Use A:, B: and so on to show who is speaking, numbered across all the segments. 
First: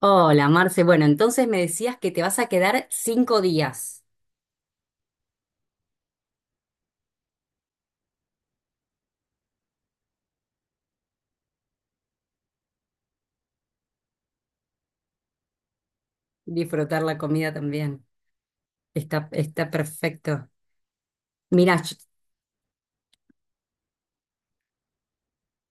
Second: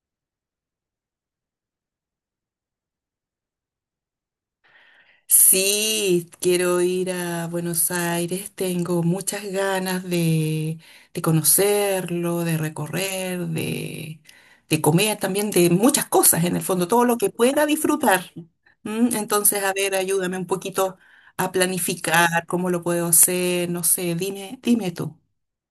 A: Hola, Marce. Bueno, entonces me decías que te vas a quedar 5 días.
B: Sí, quiero ir a Buenos Aires, tengo muchas ganas de conocerlo, de recorrer, de comer también, de muchas cosas en el fondo,
A: Disfrutar
B: todo
A: la
B: lo que
A: comida
B: pueda
A: también.
B: disfrutar. ¿Mm?
A: Está,
B: Entonces,
A: está
B: a ver, ayúdame un
A: perfecto.
B: poquito a
A: Mira, yo,
B: planificar cómo lo puedo hacer, no sé, dime tú.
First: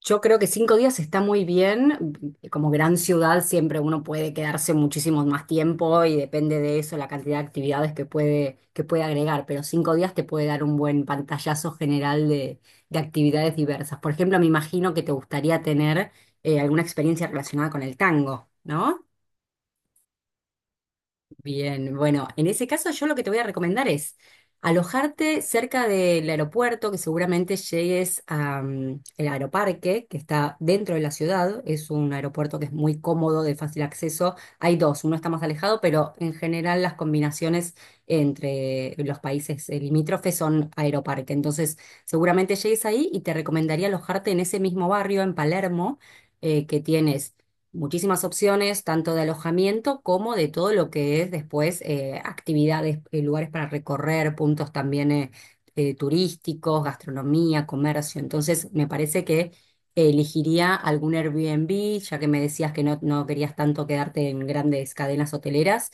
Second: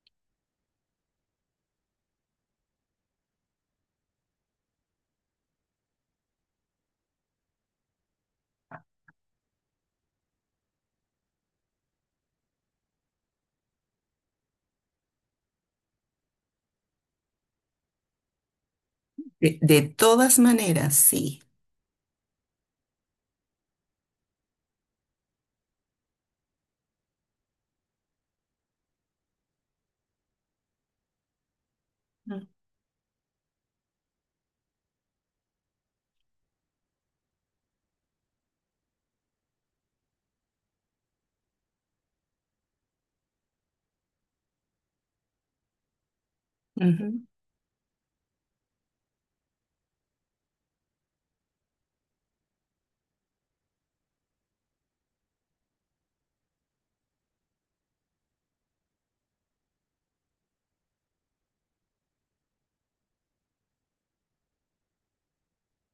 A: yo creo que 5 días está muy bien. Como gran ciudad siempre uno puede quedarse muchísimo más tiempo y depende de eso la cantidad de actividades que puede agregar. Pero 5 días te puede dar un buen pantallazo general de actividades diversas. Por ejemplo, me imagino que te gustaría tener alguna experiencia relacionada con el tango, ¿no?
B: De todas maneras, sí.
A: Bien, bueno, en ese caso yo lo que te voy a recomendar es alojarte cerca del aeropuerto, que seguramente llegues al aeroparque, que está dentro de la ciudad. Es un
B: Mm,
A: aeropuerto que es muy cómodo, de fácil acceso. Hay dos, uno está más alejado, pero en general las combinaciones entre los países limítrofes son aeroparque. Entonces, seguramente llegues ahí y te recomendaría alojarte en ese mismo barrio, en Palermo, que
B: ujú,
A: tienes muchísimas opciones, tanto de alojamiento como de todo lo que es después actividades, lugares para recorrer, puntos también turísticos, gastronomía, comercio. Entonces, me parece que elegiría algún Airbnb, ya que me decías que no, no querías tanto quedarte en grandes cadenas hoteleras,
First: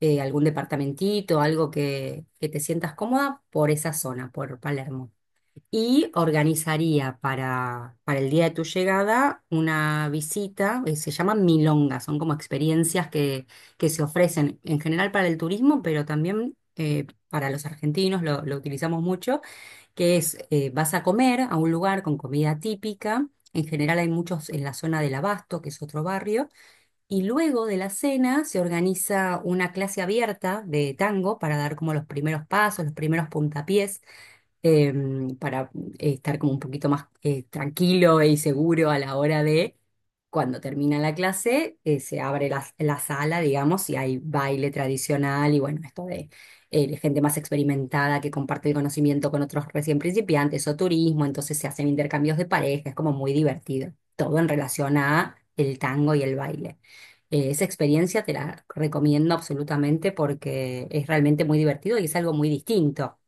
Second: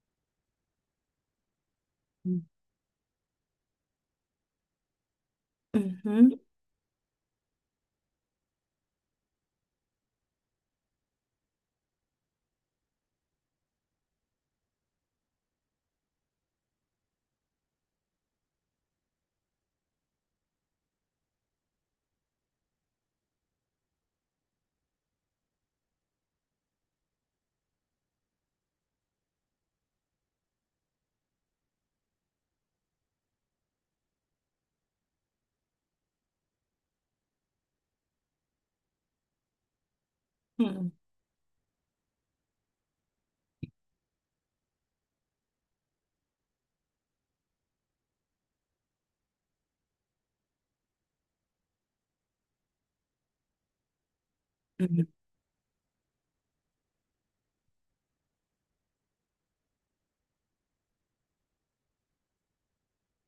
A: algún departamentito, algo que,
B: mm,
A: que te sientas cómoda por esa zona, por Palermo, y
B: ujú,
A: organizaría para el día de tu llegada una visita. Se llaman milongas, son como experiencias que se ofrecen en general para el turismo, pero también para los argentinos lo utilizamos mucho, que es vas a comer a un lugar con comida típica. En general hay muchos en la zona del Abasto, que es otro barrio, y luego de la cena se organiza una clase abierta de tango para dar como los primeros pasos, los primeros puntapiés para estar como un poquito más tranquilo y seguro a la hora de cuando
B: mm,
A: termina la clase. Se abre la sala, digamos, y hay baile tradicional y bueno, esto de gente más experimentada que comparte el conocimiento con otros recién principiantes o turismo, entonces se hacen intercambios de pareja, es como muy divertido, todo en relación
B: ujú.
A: a el tango y el baile. Esa experiencia te la recomiendo absolutamente porque es realmente muy divertido y es algo muy distinto.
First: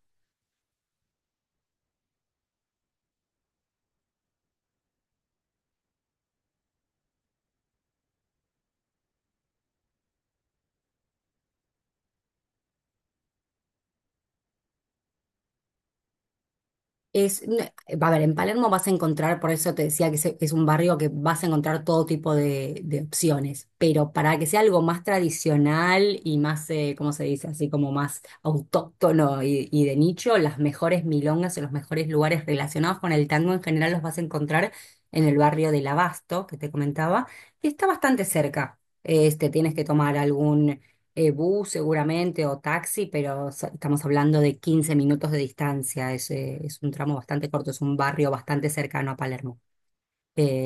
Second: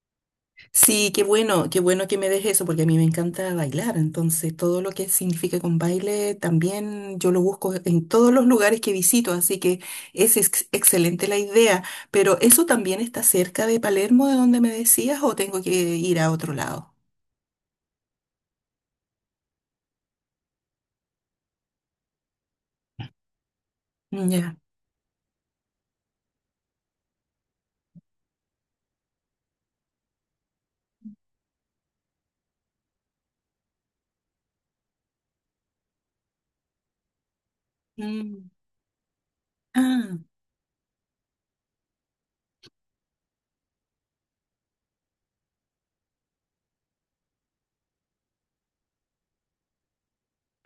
B: Sí, qué bueno que me dejes eso, porque a mí me encanta bailar, entonces todo lo que significa con baile también yo lo busco en todos los lugares que visito, así que excelente la idea, pero ¿eso también está cerca de Palermo, de donde me decías, o tengo que ir a otro lado?
A: Es, n- Va a ver, en Palermo vas a encontrar, por eso te decía que es un barrio que vas a encontrar todo tipo de opciones, pero
B: Mm,
A: para que
B: ya.
A: sea algo más tradicional y más, ¿cómo se dice? Así como más autóctono y de nicho, las mejores milongas o los mejores lugares relacionados con el tango en general los vas a encontrar en el barrio del Abasto, que te comentaba, que está bastante
B: Mm,
A: cerca. Este, tienes que
B: ah,
A: tomar algún bus seguramente o taxi, pero estamos hablando de 15 minutos de distancia. Es un tramo bastante corto, es un barrio bastante cercano a Palermo.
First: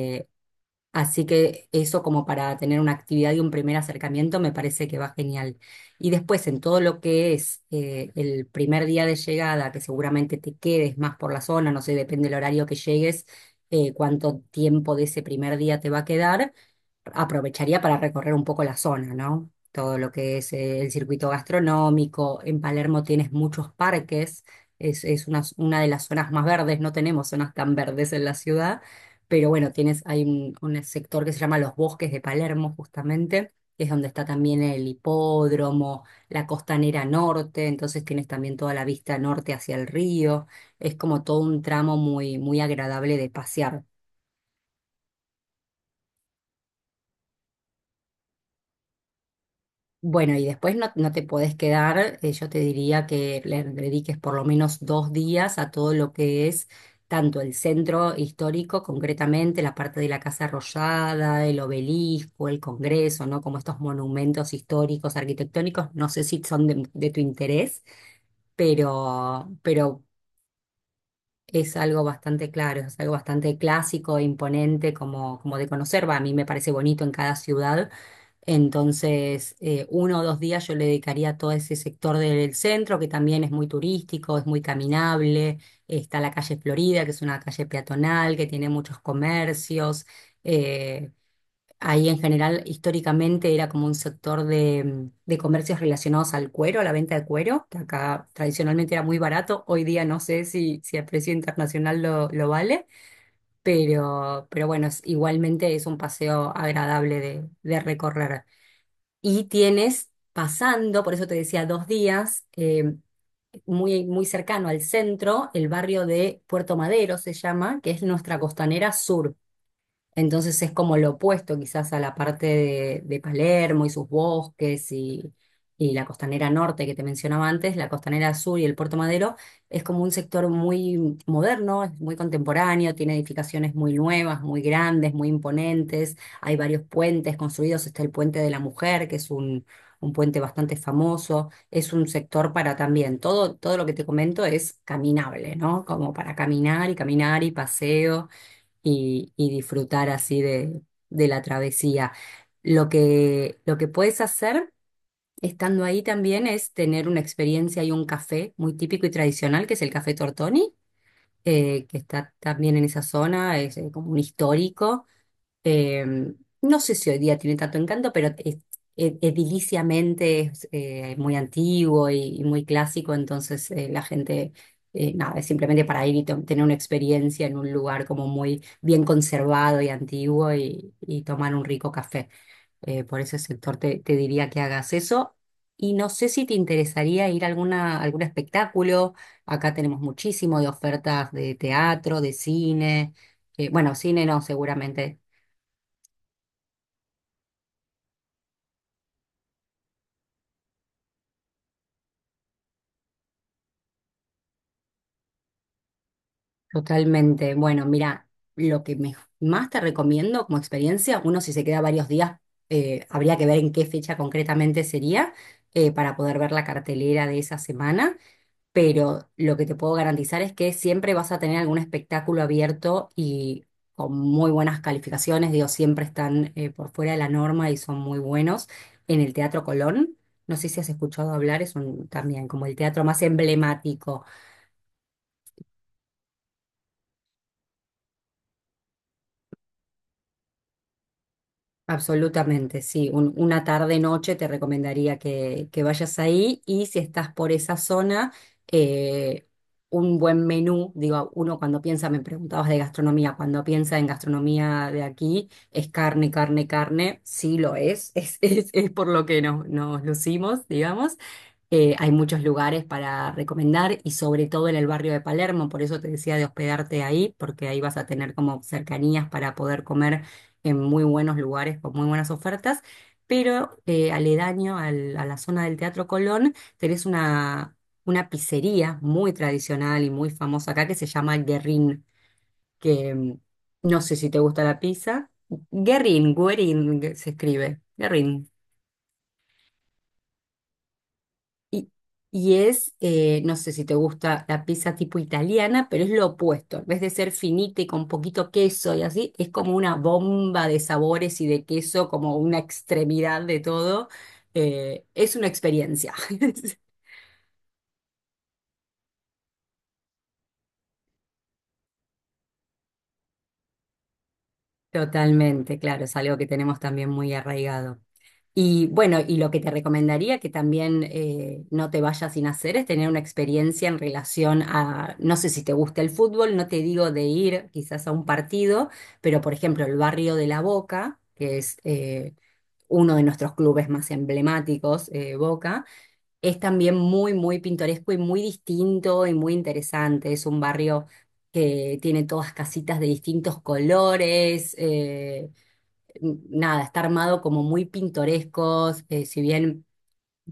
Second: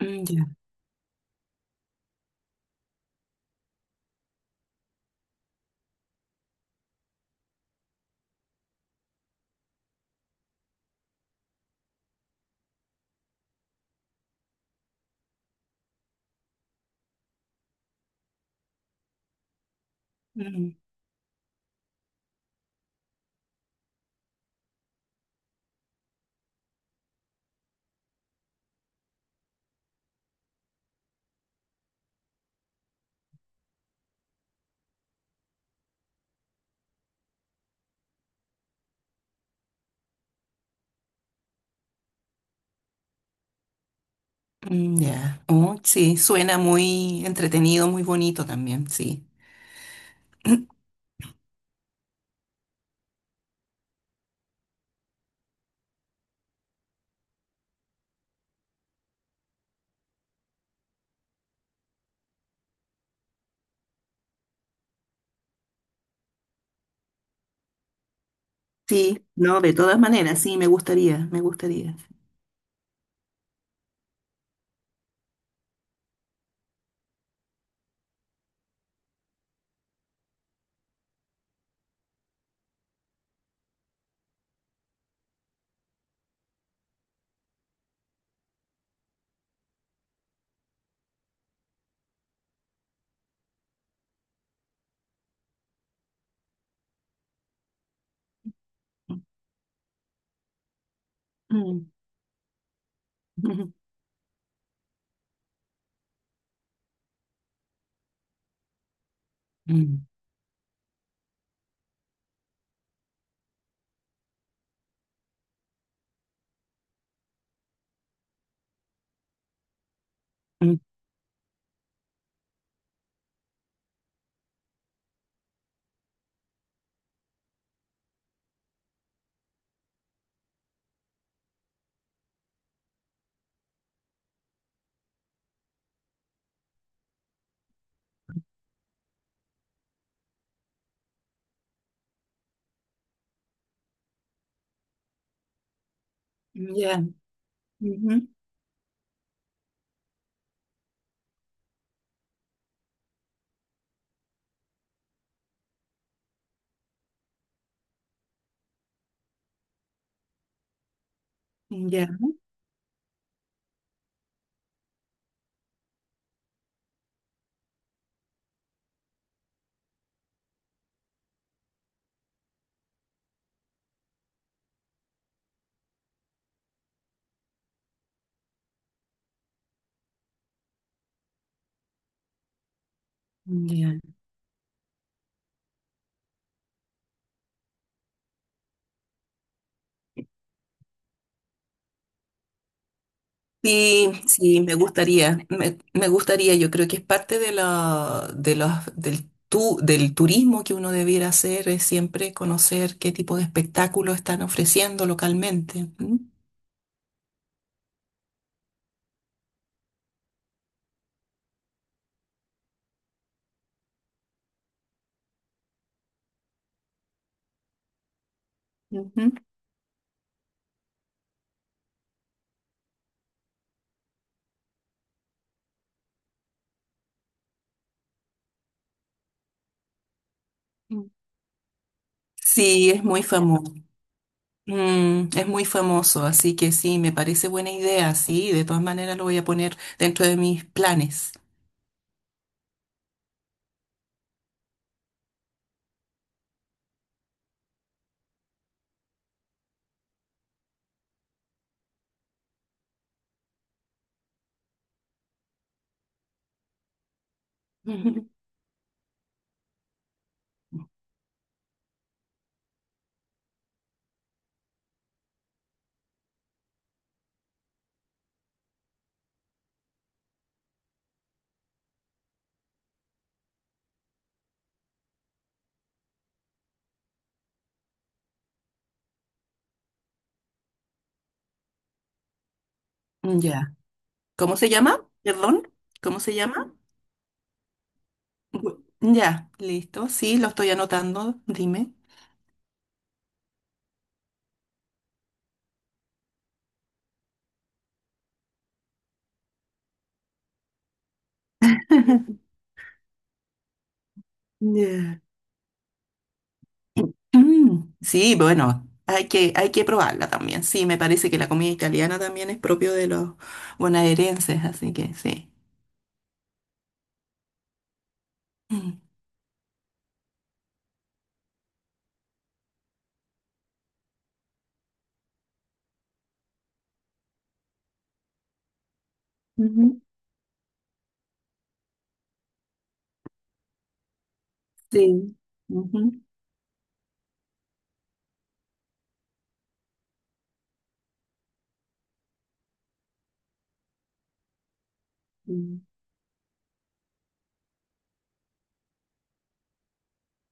B: mm, ya,
A: Así que eso como para tener una actividad y un primer acercamiento me parece que va genial. Y después en todo lo que es el primer día de llegada, que seguramente te quedes más por la zona, no sé, depende del horario que llegues, cuánto tiempo de ese primer día te va a quedar aprovecharía para recorrer un poco la zona, ¿no? Todo lo que es
B: mm,
A: el circuito gastronómico. En Palermo tienes muchos parques, es una de las zonas más verdes, no tenemos zonas tan verdes en la ciudad, pero bueno, hay un sector que se llama los Bosques de Palermo, justamente, que es donde está también el hipódromo, la costanera norte, entonces tienes también toda la vista norte hacia el río. Es como todo un tramo muy, muy agradable de pasear.
B: mm, ya. Oh, sí, suena muy entretenido, muy bonito también, sí.
A: Bueno, y después no, no te podés quedar. Yo te diría que le dediques por lo menos 2 días a todo lo que es tanto el centro histórico, concretamente la parte de la Casa Rosada, el obelisco, el Congreso, ¿no? Como estos monumentos históricos, arquitectónicos, no sé si son de tu interés,
B: Sí, no, de todas
A: pero
B: maneras, sí, me gustaría, me
A: es
B: gustaría.
A: algo bastante claro, es algo bastante clásico, e imponente, como, como de conocer, va, a mí me parece bonito en cada ciudad. Entonces, 1 o 2 días yo le dedicaría a todo ese sector del centro, que también es muy turístico, es muy caminable. Está la calle Florida, que es una calle peatonal, que tiene muchos comercios. Eh, Ahí en general, históricamente era como un sector de comercios relacionados al cuero, a la venta de cuero, que acá tradicionalmente era muy barato. Hoy día no sé si, si a precio
B: Mm.
A: internacional lo vale, pero, pero bueno, igualmente es un paseo agradable de recorrer. Y
B: Mm,
A: tienes pasando, por eso te decía 2 días, muy, muy cercano al centro, el barrio de Puerto Madero se llama, que es nuestra costanera sur. Entonces es
B: mm,
A: como lo opuesto quizás a la parte de Palermo y sus bosques y la costanera norte que te mencionaba antes, la costanera sur y el Puerto Madero, es como un sector muy moderno, es muy contemporáneo, tiene edificaciones muy nuevas, muy grandes, muy imponentes, hay varios puentes construidos, está el Puente de la Mujer, que es un puente bastante famoso, es un sector para también, todo, todo lo que te comento es caminable, ¿no? Como para caminar y
B: ya,
A: caminar y paseo
B: ujú,
A: y disfrutar así de la travesía. Lo que puedes hacer estando ahí también es tener una experiencia y un café muy típico y tradicional, que es el Café Tortoni, que
B: ya,
A: está también en esa zona, es como un histórico. eh, no sé si hoy día tiene tanto encanto, pero ediliciamente es muy antiguo y muy clásico, entonces la gente, nada, es simplemente para ir y tener una experiencia en un lugar como muy bien conservado y antiguo y tomar un rico café. Por ese sector
B: ya.
A: te diría que hagas eso. Y no sé si te interesaría ir a alguna, algún espectáculo. Acá tenemos muchísimo de ofertas de teatro, de cine. Bueno,
B: Sí,
A: cine no,
B: sí, me
A: seguramente.
B: gustaría, me gustaría, yo creo que es parte de la, de los, del, tu, del turismo que uno debiera hacer, es siempre conocer qué tipo de espectáculos están ofreciendo localmente. ¿M?
A: Totalmente. Bueno, mira, lo que más te recomiendo como experiencia, uno si se queda varios días, habría que ver en qué fecha concretamente sería. Para poder ver la cartelera de esa semana, pero
B: Ujú.
A: lo que te puedo garantizar es que siempre vas a tener algún espectáculo abierto y con muy buenas calificaciones, digo, siempre están por fuera de la norma y son muy buenos en el Teatro Colón. No sé si has
B: Mm.
A: escuchado hablar, es un, también como el
B: Sí, es
A: teatro más
B: muy famoso.
A: emblemático.
B: Mm, es muy famoso, así que sí, me parece buena idea, sí, de todas maneras lo voy a poner dentro de mis planes.
A: Absolutamente, sí. Una tarde-noche te recomendaría que vayas ahí y si estás por esa zona, eh, un buen menú, digo, uno cuando piensa, me preguntabas de gastronomía, cuando piensa en gastronomía de aquí, es carne, carne, carne, sí lo es,
B: Ujú.
A: es por lo que nos lucimos, digamos, hay muchos lugares para recomendar y sobre todo en el barrio de Palermo, por eso te decía de hospedarte ahí, porque ahí vas a tener como cercanías para poder comer en muy buenos lugares con muy buenas ofertas. Pero aledaño a la zona del Teatro Colón tenés una, pizzería muy tradicional y muy famosa acá que se llama Guerrín, que
B: Ya.
A: no sé si te
B: ¿Cómo
A: gusta
B: se
A: la
B: llama?
A: pizza.
B: Perdón, ¿cómo
A: Guerrín,
B: se llama?
A: Guerín se escribe, Guerrín.
B: Ya, listo. Sí, lo estoy anotando.
A: Y,
B: Dime.
A: y no sé si te gusta la pizza tipo italiana, pero es lo opuesto. En vez de ser finita y con poquito queso y así, es como una bomba de sabores y de queso, como una extremidad de todo.
B: Ya.
A: Es una experiencia.
B: Mm, sí, bueno, hay que probarla también. Sí, me parece que la comida italiana también es propio de los bonaerenses, así que sí.
A: Totalmente, claro, es algo que tenemos también muy arraigado. Y
B: Mm.
A: bueno, y lo que te recomendaría que también no te vayas sin hacer es tener una experiencia en relación a, no sé si te gusta el fútbol, no te digo de ir quizás a un partido, pero por ejemplo
B: Ujú,
A: el barrio de La Boca, que es uno de nuestros clubes más emblemáticos,
B: sí.
A: Boca,
B: Ujú.
A: es también muy, muy pintoresco y muy distinto y muy interesante. Es un barrio que tiene todas casitas de distintos colores.
B: Mm.
A: Nada, está armado como muy pintorescos, si bien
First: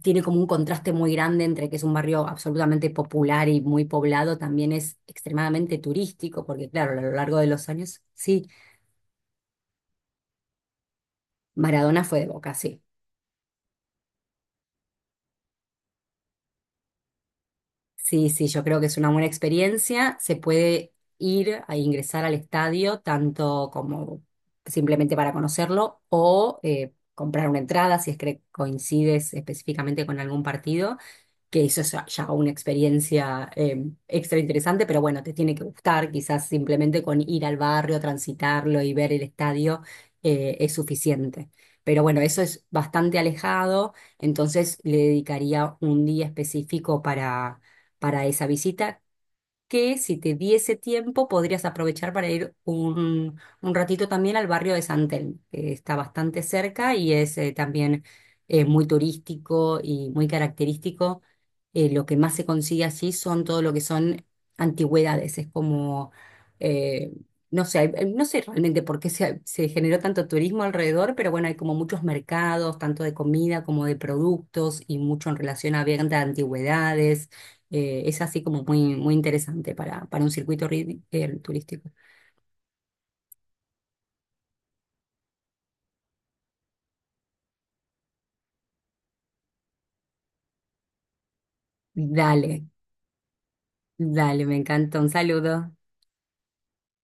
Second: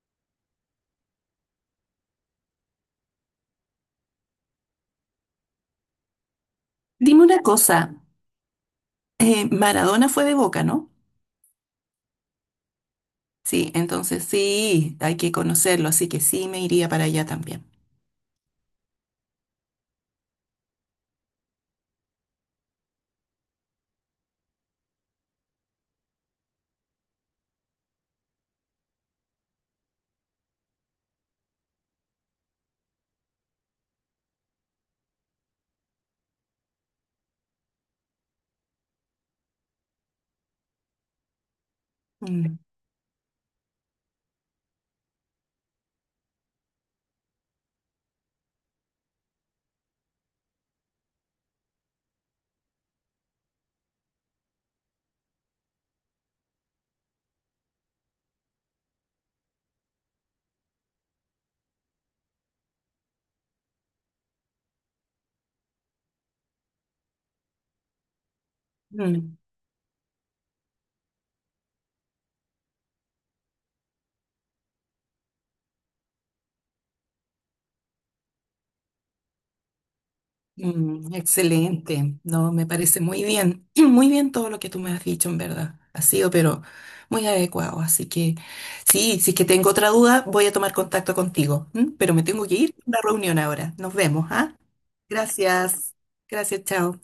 A: tiene como un contraste muy grande entre que es un barrio absolutamente popular y muy poblado, también es extremadamente turístico, porque claro, a lo
B: Dime
A: largo
B: una
A: de los
B: cosa,
A: años, sí,
B: Maradona fue de Boca, ¿no?
A: Maradona fue de Boca, sí.
B: Sí, entonces sí, hay que conocerlo, así que sí me iría para allá también.
A: Sí, sí, yo creo que es una buena experiencia, se puede ir a ingresar al estadio, tanto como simplemente para conocerlo o comprar una entrada si es que coincides específicamente con algún partido que eso es ya una experiencia extra interesante, pero bueno, te tiene que gustar, quizás simplemente con ir al barrio, transitarlo y ver el estadio es suficiente. Pero bueno, eso
B: Mm,
A: es bastante alejado, entonces le dedicaría un día específico para esa visita que si te diese tiempo podrías aprovechar para ir un, ratito también al barrio de San Telmo, que está bastante cerca y es también muy turístico y muy característico. Lo que más se consigue allí son todo lo que son antigüedades, es como, eh, no sé, no sé realmente por qué
B: mm.
A: se generó tanto turismo alrededor, pero bueno, hay como muchos mercados, tanto de comida como de productos y mucho en relación a venta de antigüedades. Es así como muy, muy interesante para un circuito
B: Mm,
A: turístico.
B: excelente, no, me parece muy bien, muy bien todo lo que tú me has dicho, en verdad. Ha sido, pero muy adecuado. Así que sí, si es que tengo otra duda, voy a tomar contacto contigo. ¿M? Pero me tengo que
A: Dale,
B: ir a una reunión ahora. Nos vemos,
A: dale, me
B: ¿ah?
A: encanta. Un saludo.
B: Gracias, gracias, chao.